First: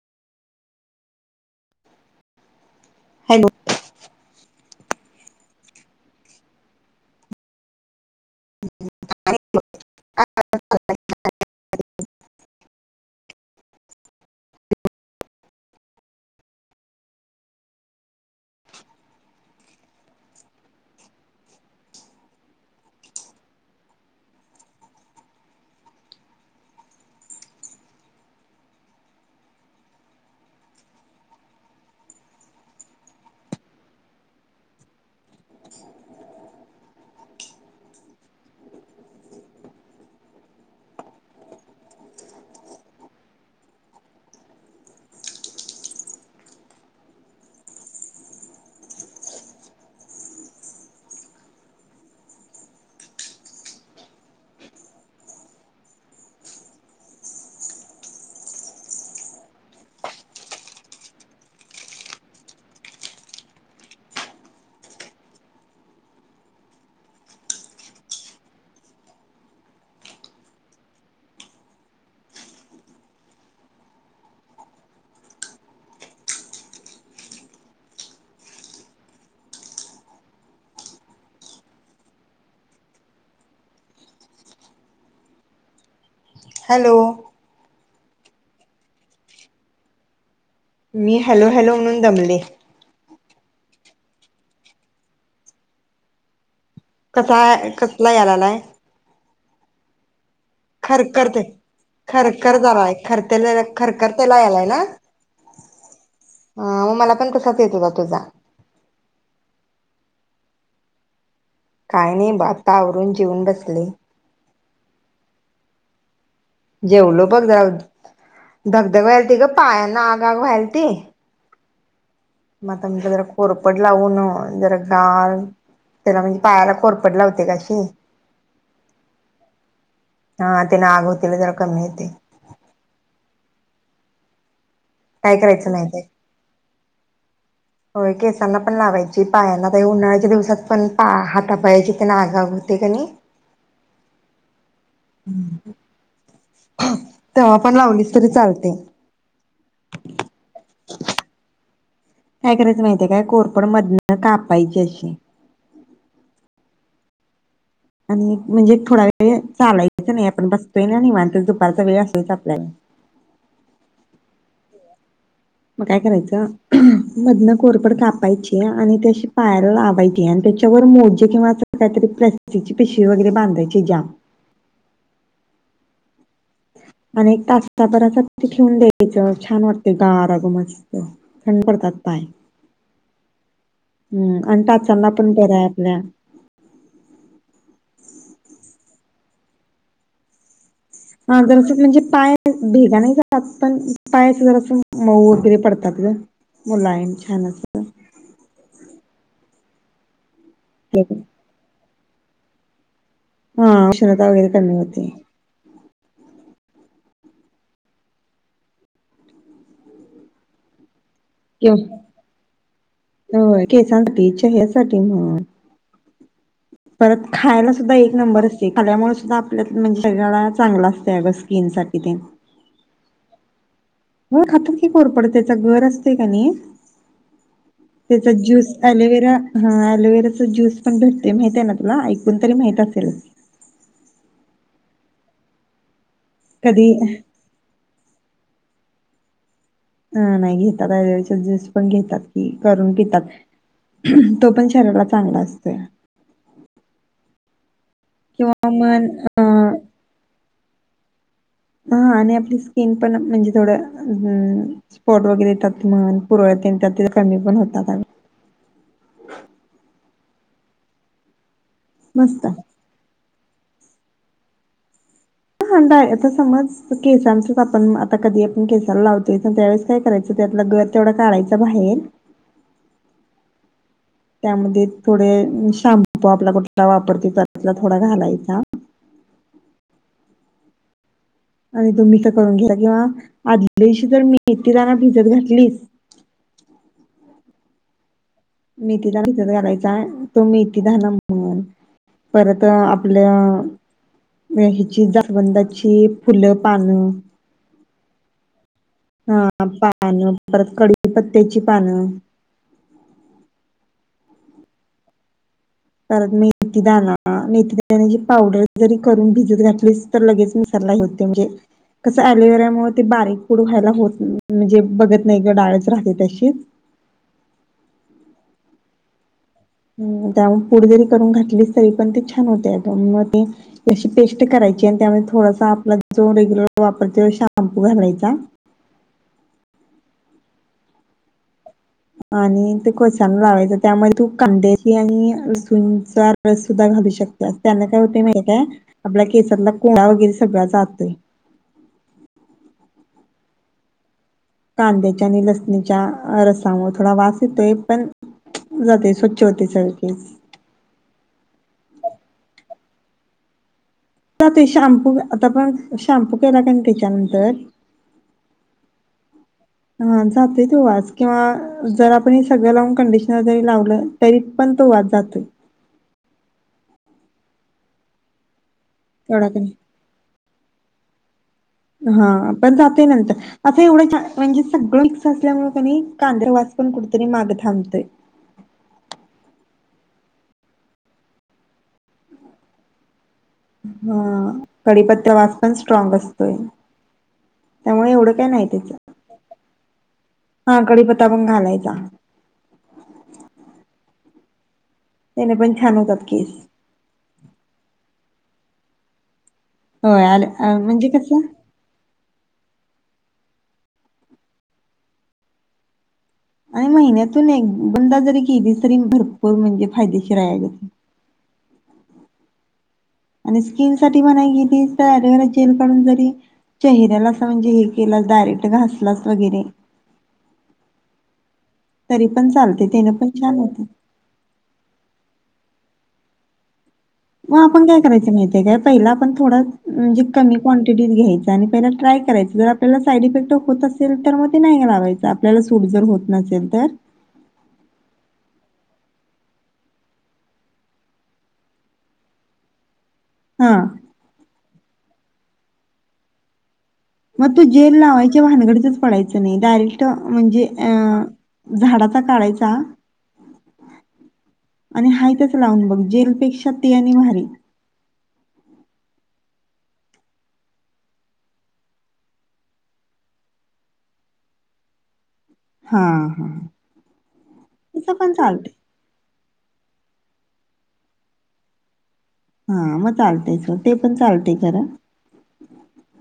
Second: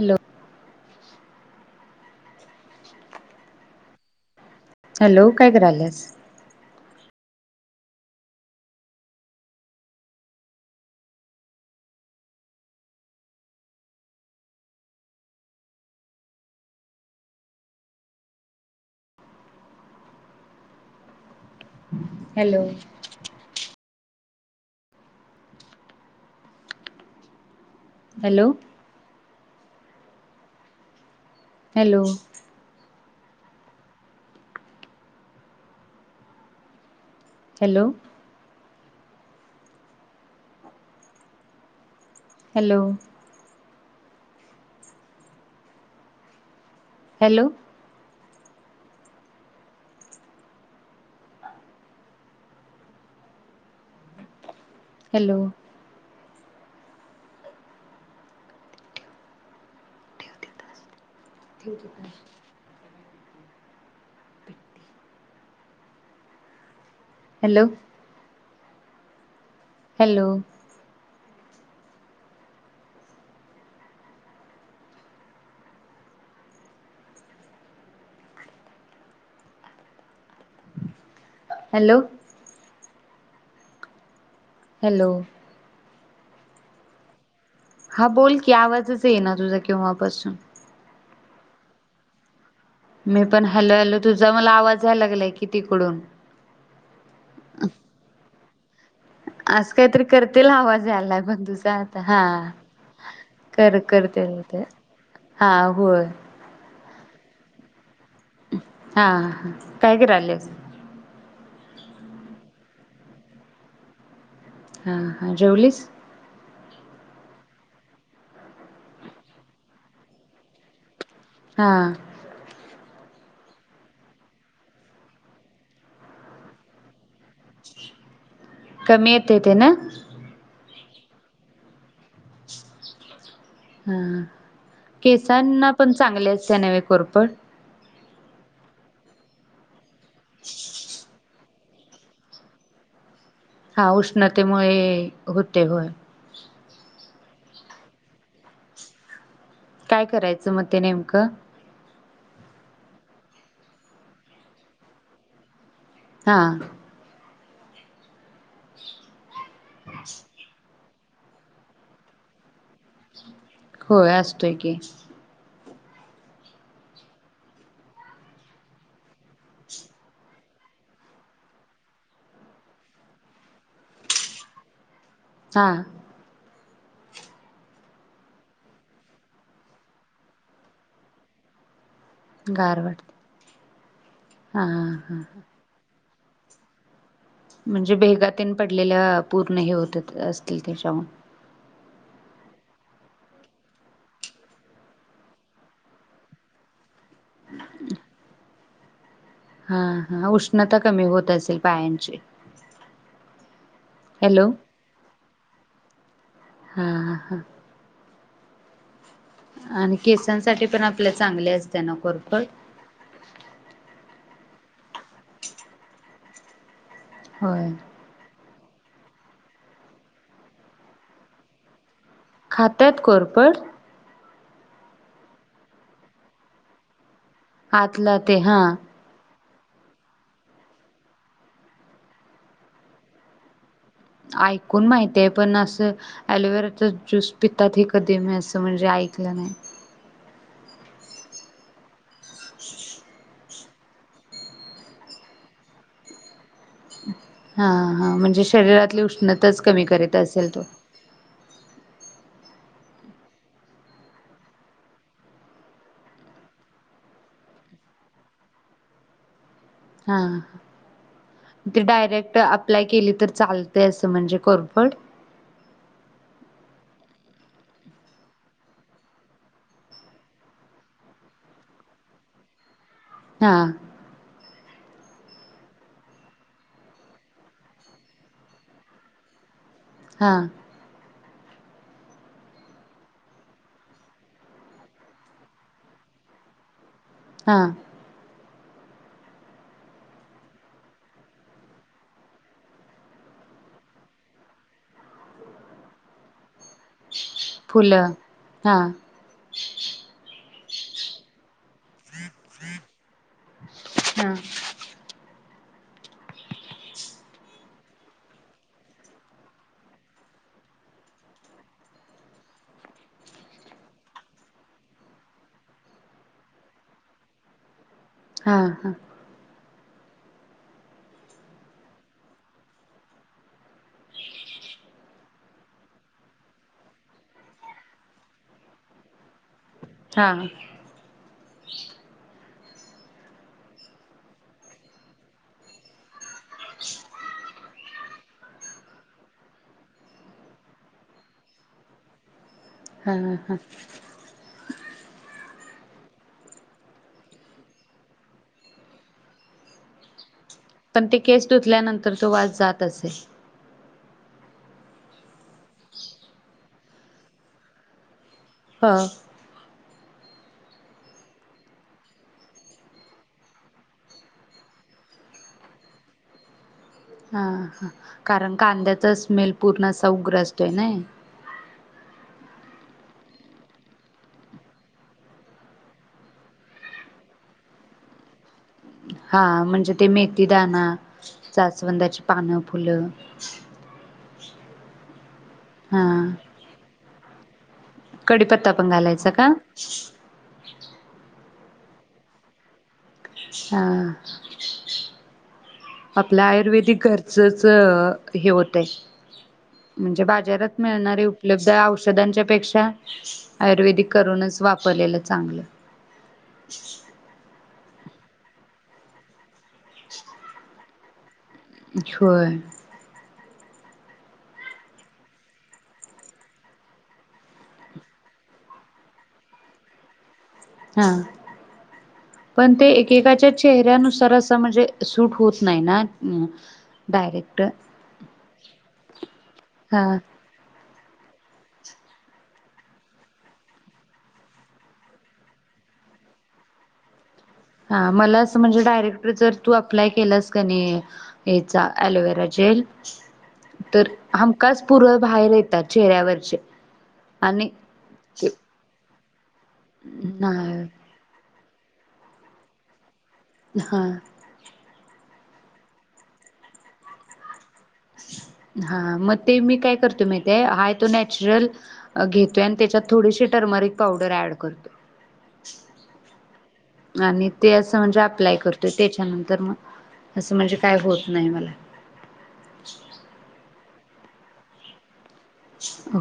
Hello hello hello काय कराल्यास? [unintelligible] Hello hello hello hello hello hello hello ठीकये काय hello hello hello hello hello हा बोल की आवाजच येईना तुझा केव्हापासून मी हॅलो हॅलो म्हणून दमले मी पण हॅलो हॅलो तुझा मला आवाज याय लागलाय कि तिकडून कसा कसला या लालाय आसं काहीतरी कर खरखरतंय खरखर जरा हाय खरतेल्या कर करतेल खरखरतेला ते यालालाय हा होय हा म मला पण तसाच येत हुता तुजा हा काय करायल्यास काय नाही बा आत्ता आवरून जेवून बसले हा हा जेवलीस जेवलो बघ जरा धगधग व्हयालती ग पायांना आग आग व्हायलती हा आता मी जरा कोरपड लावून जरा गाल त्याला म्हणजे पायाला कोरपड लावते ग कशी कमी येतय तेन तेन अंघोळ केल्या तेला काय माहिती हअ केसांना पण माहितीय चांगली आसतीया नव्हें कोरपड होय केसांना पण लावायची पायाला व्हय उन्हाळ्याच्या दिवसात पण पा हात ता पायाची त्याला आग आग होते कणी हा उष्णतेमुळे हे होते बर तेव्हा पण लावलीस तरी चालतय काय करायचं म ते नेमकं? काय करायच माहितीये काय कोरपड मधनं कापायची अशी हा आणि क म्हणजे थोडा वेळ चालायचं नई आपण बस पहिला निवांतच दुपारचा वेळ आसलाच आपलाय होय असतोय की मग काय करायचं मधनं कोरपड कापायची आणि त्या अशी पायाला लावायची आणि त्याच्यावर मोजे किंवा अस काहीतरी प्लास्टिकची पिशवी वगैरे बांधायची जाम हां आणि [unintelligible] ठेऊन द्यायचं छान वाटतय गार अग मस्त थंड पडतात पाय गार वाटतं हम्म आणि टाचाना पण बरंय आपल्या म्हणजे भेगा तेन पडलेल्या पूर्ण हे होत्यात असतील तशे हां जरासं म्हणजे पाय भेगा नाही जात पण पाय असं जरास मऊ वगैरे पडतात गं, मुलायम छान अस् अ हां-हां उश न त कमी असतात होत असेल पायांन चे हो श्रद्धा वगैरे कमी होते हां हां आणि केसांसाठी पण आप क होय केसांठीच त्याझ्यासाठी म्हण परत होय. खायला सुद्धा एक नंबर असं खाल्यामुळे सुद्धा आपल्यात म्हणजे शरीराला चांगलं असतंय अग स्किन साठी तेन खात्यात कोरपड होय खात्यात की कोरपड त्याचा गर असतय कनाई आतला त्याचा ते हा ज्यूस एलोवेरा हां, ऍलोवेराचा ज्यूस पण भेटतोय माहितेना तुला ऐकून तरी माहित असेलच ऐकून माहितेय पण असं ऍलोवेराचा कधी ज्यूस पितात हे कधी मी असं म्हण जे ऐकलं नाही हां नाही घेतात ऍलोवेराचा जूस पण घेतात कि करून पितात तो पण शरीराला चांगला असतोय हां हा म्हणजे किंवा शरीरातली मन अ उष्णताच कमी करीत असेल तो हां, आणि आपली स्किन पण म्हणजे थोडं हम्म स्पॉट वगैरे येतात म्हण पुरळ तेन त्यात ते कमी पण होतात आन हां ती डायरेक्ट मस्त हा अप्लाय केली तर चालतंय अस म्हणजे कोरपड हांडाय आता समज केसांचच आपण आता कधी आपण केसाला लावतोय पण त्यावेेळेस काय करायचं त्यातला गर तेवढा काढायचा बाहेर हा त्यामध्ये थोडे शाम्पू आपला कुठला वापरतोय त्यातला थोडा घालायचा हा आणि तुम्ही तर करून घ्या आदल्यादिवशी जर मेथी दाना भिजत घातलीस हा मेथीदाणा घालायचा आहे तो मेथीदाणा म्हणून परत आपल्या ह्याची जासवंदाची फुलं पानं फुलं हा हा पानं परत कढीपत्त्याची पानं हा परत मेथीदाना मेथीदान्याची पावडर जरी करून भिजत घातलीस तर लगेच मिक्सरला हे होतय म्हजे कसं एलोवेरामुळ ते बारीक पूड व्हायला होत नाही म्हजे बघत नाही ग डाळच राहते तशी हा हा त्यामुळे पुड जरी करून घातलीस तरी पण ते छान होतय अग मग ते अशी पेस्ट करायची आणि त्यामध्ये थोडासा आपला जो रेग्युलर वापरते शाम्पू घालायचा हा आणि ते केसांना लावायच त्यामध्ये तू कांद्याची आणि लसूण चा [unintelligible] सुद्धा घालू शकता त्या काय होतय माहीत का आपल्या केसातला कोंढा वगैरे सगळा जातोय हा हा च्या रसामुळे थोडा वास येतोय पण जातय स्वच्छ होतय सगळ केस पण ते केस धुतल्यानंतर तो वास जात तसे आता ते शॅम्पू आता आपण शॅम्पू केला काय नाही तेच्यानंतर हा हा जातोय तो वास किंवा जर आपण हे सगळं लावून कंडिशनर जरी लावलं तरी पण तो वास जातोय हां हां कारण कांद्याचा तेवढा स्मेल पूर्ण कमी असा उग्र आसतोय नई हा पण जाते नंतर असं एवढं म्हणजे सगळं मिक्स असल्यामुळे कणी कांद्रवास पण कुठेतरी माग थांबतय हा म्हणजे ते मेथीदाना जास्वंदाची पानं फुलं हा कढीपत्त्या वास पण हा स्ट्राँग असतोय त्यामुळे एवढं काय नाही कडीपत्ता पण त्याच घालायचा का हा कढीपत्ता पण घालाय जा हा त्याने पण छान होतात आपल्या केस आयुर्वेदिक घरचच अ हे होतय होय म्हणजे आल- अ, बाज्यारात म्हणजे मिळणारे कसं उपलब्ध औष [inaudible] च्या पेक्षा आयुर्वेदिक करूनच वापरलेलं चांगलं आय महिन्यातून एक बंद जरी केलीस तरी भर बग म्हणजे फायदेशीर हाय आणि होय आणि स्किन साठी म्हणा गेली तर एलोवेरा जेल काडून जरी चेहऱ्याला अस म्हणजे हे केलं डायरेक्ट घासलास वगैरे हा तरी पण चालते ते त्याने पण छान एकेकाच्या होते. चेहऱ्यानुसार असं म्हणजे सूट होत नाही ना हम मग आपण काय करायचं माहितीय काय पहिला आपण थोडा हा म्हणजे कमी क्वांटिटी मुठीत घ्यायचं आणि पहिला ट्राय करायचं जर आपल्याला साईड इफेक्ट होत असेल तर मग नाही लावायचं आपल्याला जर सुटत नसेल तर हा मला असं म्हणजे डायरेक्ट जर तु अप्लाय केलास का नाही याचा एलोवेरा जेल हा तर हमखास पुरत बाहेर येतात चेहऱ्यावरचे मग तु आणि जेल लावायच्या भानगडीतच पडायचं [inaudible] डायरेक्ट म्हणजे नाही अ झाडाचा काढायचा हा आणि हाय तेच लावून बघ जेलपेक्षा ते आणि भारी हा म ते मी काय करतो माहितीय हाय तो नॅचरल घेतोय आणि त्याच्यात थोडीशी टर्मरिक पावडर ऍड करतो हा हा आणि ते असं तसं म्हणजे पण अप्लाय चालते. करतोय त्याच्यानंतर तर मग म्हणजे काय होत नाही मला हा मग चालतंय [inaudible] ते पण चालते खरं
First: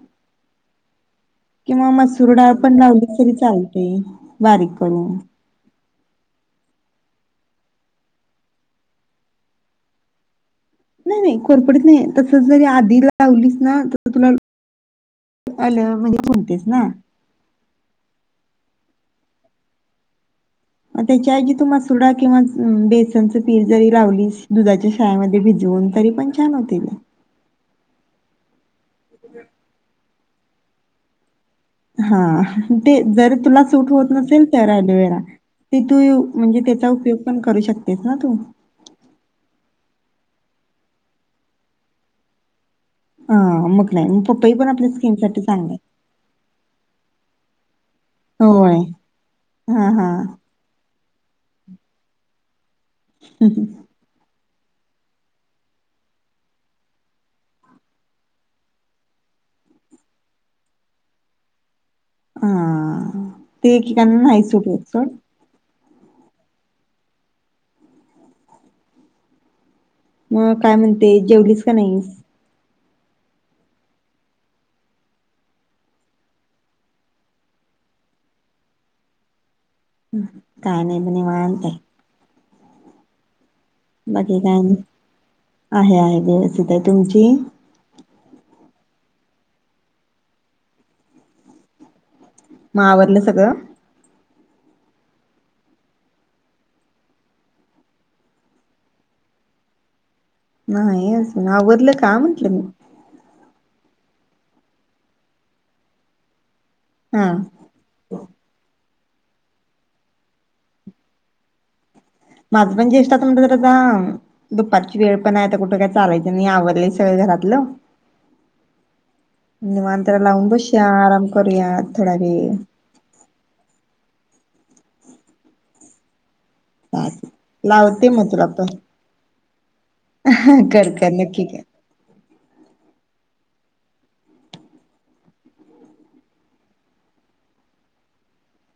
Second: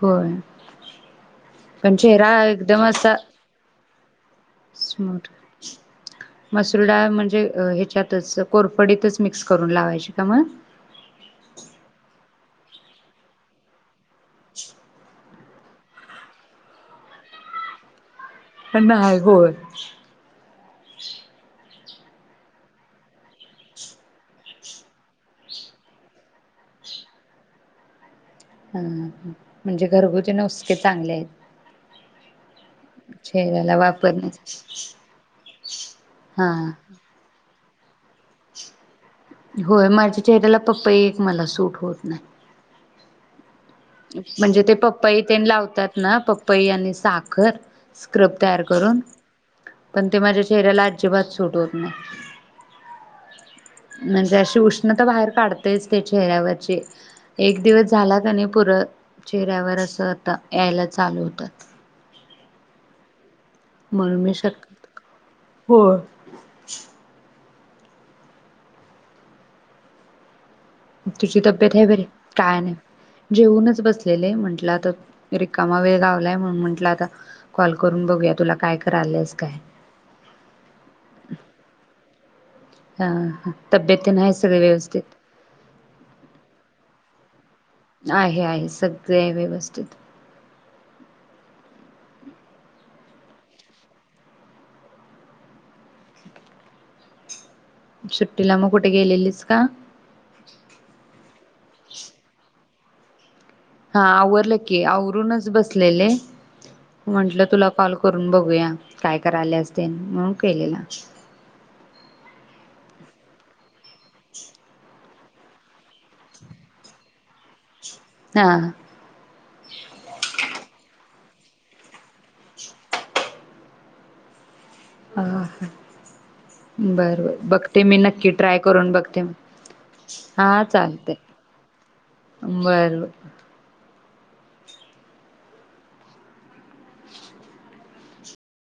होय किंवा पण चेहरा मसूर डाळ पण लावली तरी चालती ते स्मोट मसुर डाळ म्हणजे ह्याच्यातच कोरफडीतच मिक्स करून लावायची का मग नाही नाही कोरपडीत नाही तसंच जरी आधी लावलीच ना ते तुला [inaudible] आलं म्हणजे कोणतेच ना पण [inaudible] नाहीय गो त्याच्या ऐवजी तुम्हास सोडा किंवा बेसन च पीठ जरी लावलीस दुधाच्या शायामध्ये भिजवून तरी पण छान होतील ह म्हणजे घरगुती नुसके चांगले आहेत हा [inaudible] ते जर तुला चेहऱ्याला सूट होत नसेल वापरण्यासाठी तर अलोवेरा ते तु यू हा. म्हणजे त्याचा उपयोग पण करू शक तेच ना तु होय माझ्या चेहऱ्याला पपई एक मला सूट होत नाही हा मग नाही मग पपई म्हणजे पण ते आपल्या स्किन पपई साठी तेन चांगला लावतात ना पपई आणि सा खर स्क्रब आहे तयार होय करून हा पण ते हा माझ्या चेहऱ्याला अजि अजिबात सूट होत नई हम् हम म्हणजे अशी उष्णता बाहेर काढतेच ते चेहऱ्यावरची एक दिवस झाला कणी पुरळ चेहऱ्यावर असं आता यायला चालू हुतं हा ते एकेकांना नाही सूट होत सोड होय मग काय म्हणते जेवलीस का नाहीस? जेऊनच बसलेले म्हटलं आता रिकामा वेळ गावलाय म्हणून म्हंटलं आता कॉल करून बघूया तुला काय कराल्यास काय काही नाही बघ निवांत आहे हा हा बाकी काय आणि आहे आहे व्यवस्थित हाय तुमची आहे आहे सगळे आहे व्यवस्थित म आवरलं सगळं? सुट्टीला मग कुठे गेलेलीस का? नाही अजून आवरलं का म्हंटलं मी हा आवरलं की आवरूनच बसलेले हा म्हंटलं तुला कॉल करून बघूया काय कराल्यास तेन म्हणून केलेला माझपण ज्येष्ठां [unintelligible] हम दुपारची वेळ पण नाही आता कुठे काय चालायचं नाही आवरलं ते सगळ घरातलं हा निवांत लावून बसुया आराम करूया थोड वेळ हा हा बर बर बघते मी लावते नक्की मग तुला ट्राय पण करून बघते मग हा कर कर चालतय नक्की कर बर, बर